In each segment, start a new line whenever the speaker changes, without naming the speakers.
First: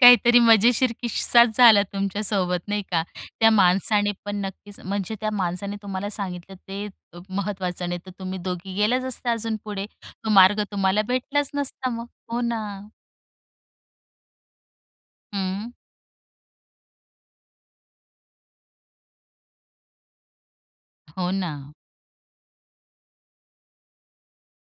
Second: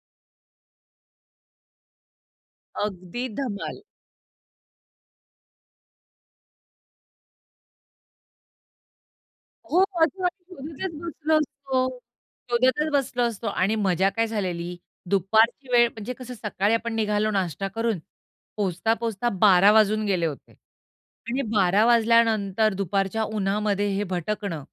काहीतरी मजेशीर किस्साच झाला तुमच्या सोबत नाही का?
अगदी
त्या
धमाल.
माणसाने पण नक्कीच म्हणजे त्या माणसाने तुम्हाला सांगितलं ते महत्वाचं नाही तर तुम्ही दोघी गेलाच असता अजून
हो.
पुढे,
शोधत
तो मार्ग
मग तर
तुम्हाला
बसलो
भेटलाच नसता
असतो.
मग. हो ना?
शोधतच बसलो असतो आणि मजा काय झालेली दुपारची
हं.
वेळ म्हणजे कसं सकाळी आपण निघालो नाश्ता करून. पोहचता, पोहचता 12:00 वाजून गेले होते.
हो
आणि
ना.
12:00 वाजल्यानंतर दुपारच्या उन्हामध्ये हे भटकणं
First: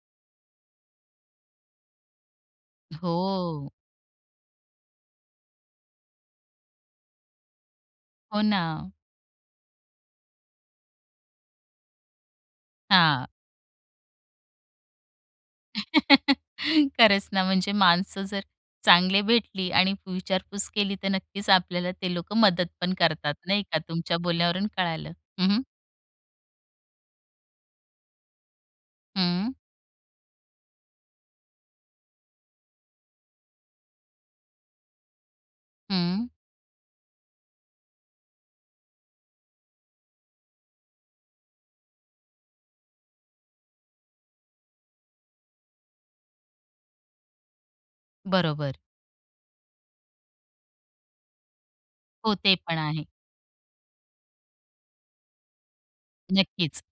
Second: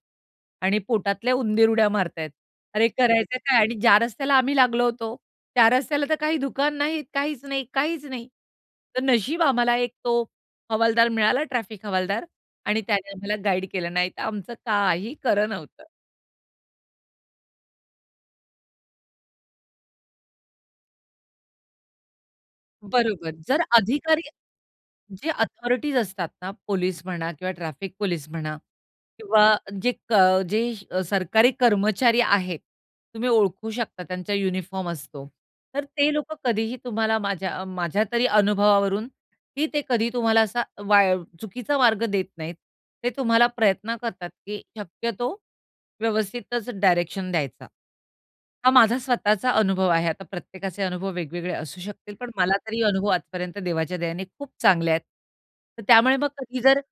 आणि पोटातल्या उंदीर उड्या मारत आहेत, अरे करायचं काय?
हो.
आणि ज्या रस्त्याला आम्ही लागलो होतो, त्या रस्त्याला तर काही दुकान नाहीत. काहीच नाही काहीच नाही.
हो ना.
तर नशीब आम्हाला एक तो हवालदार मिळाला ट्रॅफिक हवालदार. आणि त्याने
हां.
आम्हाला गाईड केलं. नाही तर आमचं काही खरं नव्हतं.
खरंच ना, म्हणजे माणसं जर चांगली भेटली आणि विचारपूस केली, तर नक्कीच आपल्याला ते लोक मदत पण
बरोबर.
करतात.
जर
नाही का? तुमच्या
अधिकारी
बोलण्यावरून कळालं.
जे
हं, हं.
अथॉरिटीज असतात ना पोलिस म्हणा किंवा ट्रॅफिक पोलिस म्हणा
हं.
किंवा जे क जे सरकारी कर्मचारी आहेत, तुम्ही ओळखू शकता त्यांचा युनिफॉर्म असतो. तर ते
हं.
लोकं कधीही तुम्हाला माझ्या, माझ्या तरी अनुभवावरून ही ते कधी तुम्हाला असा वाई चुकीचा मार्ग देत नाहीत. ते तुम्हाला प्रयत्न करतात की शक्यतो व्यवस्थितच डायरेक्शन द्यायचा. हा
बरोबर.
माझा स्वतःचा अनुभव आहे. आता प्रत्येकाचे अनुभव वेगवेगळे असू शकतील. पण
हो, ते
मला
पण
तरी
आहे.
अनुभव आजपर्यंत देवाच्या दयेने खूप चांगले आहेत. तर त्यामुळे मग कधी जर
नक्कीच.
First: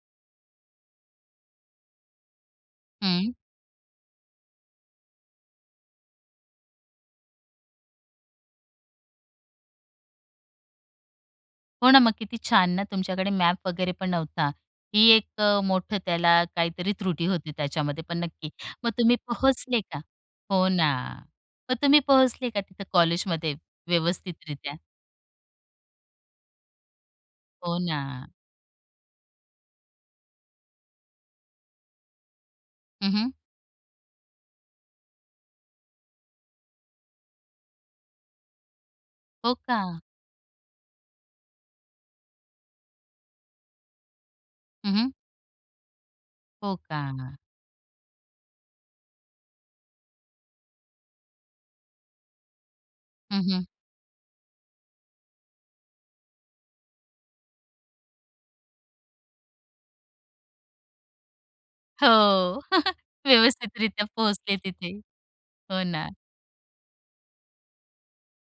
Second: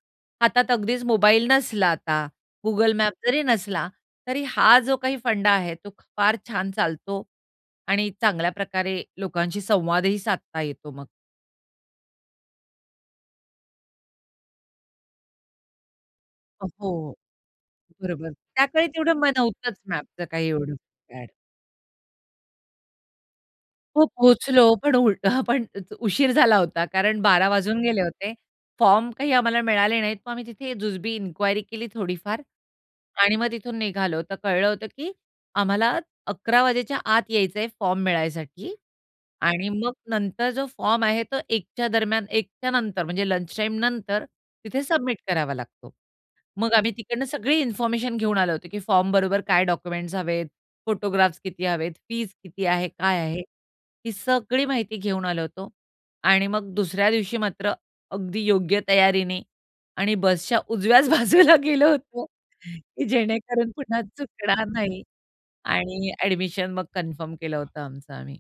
हातात अगदीच मोबाईल नसला आता, गुगल मॅप
हं.
जरी नसला, तरी हा जो काही फंडा आहे तो, फार छान चालतो आणि चांगल्या प्रकारे लोकांशी संवादही साधता येतो मग.
हो ना, मग किती छान ना? तुमच्याकडे मॅप वगैरे पण नव्हता, ही एक मोठं त्याला
अ,
काहीतरी
हो.
त्रुटी होती त्याच्यामध्ये. पण
बरोबर.
नक्की
त्याकाळी
मग
तेवढं
तुम्ही
म नव्हतंच
पोहोचले का?
मॅपचं काही
हो
एवढं
ना.
फॅड.
मग तुम्ही पोहोचले का तिथं कॉलेजमध्ये
हो पोहचलो.
व्यवस्थितरित्या?
पण उ हं पण उशीर झाला होता कारण 12:00
हो
वाजून गेले
ना.
होते. फॉर्म काही आम्हाला मिळाले नाहीत. मग आम्ही तिथे जुजबी इन्क्वायरी केली थोडीफार
हं, हं.
आणि मग तिथून निघालो तर कळलं होतं, की आम्हाला अकरा वाजायच्या आत यायचं आहे फॉर्म मिळायसाठी.
हो
आणि मग
का?
नंतर जो फॉर्म आहे तो 1 च्या दरम्यान 1 च्यानंतर म्हणजे लंच टाईमनंतर तिथे
हं, हं.
सबमिट करावा लागतो. मग
हो
आम्ही तिकडनं
का?
सगळी इन्फॉर्मेशन घेऊन आलो होतो, की फॉर्म बरोबर काय डॉक्युमेंट्स हवेत, फोटोग्राफ्स किती हवेत, फीस किती आहे, काय आहे
हं, हं.
ही सगळी माहिती घेऊन आलो होतो. आणि मग दुसऱ्या दिवशी मात्र अगदी योग्य तयारीने आणि बसच्या उजव्याच बाजूला गेलो होतो
हो.
की जेणेकरून पुन्हा
व्यवस्थितरित्या पोहोचले
चुकणार
तिथे.
नाही
हो ना.
आणि एडमिशन मग कन्फर्म केलं होतं आमचं आम्ही.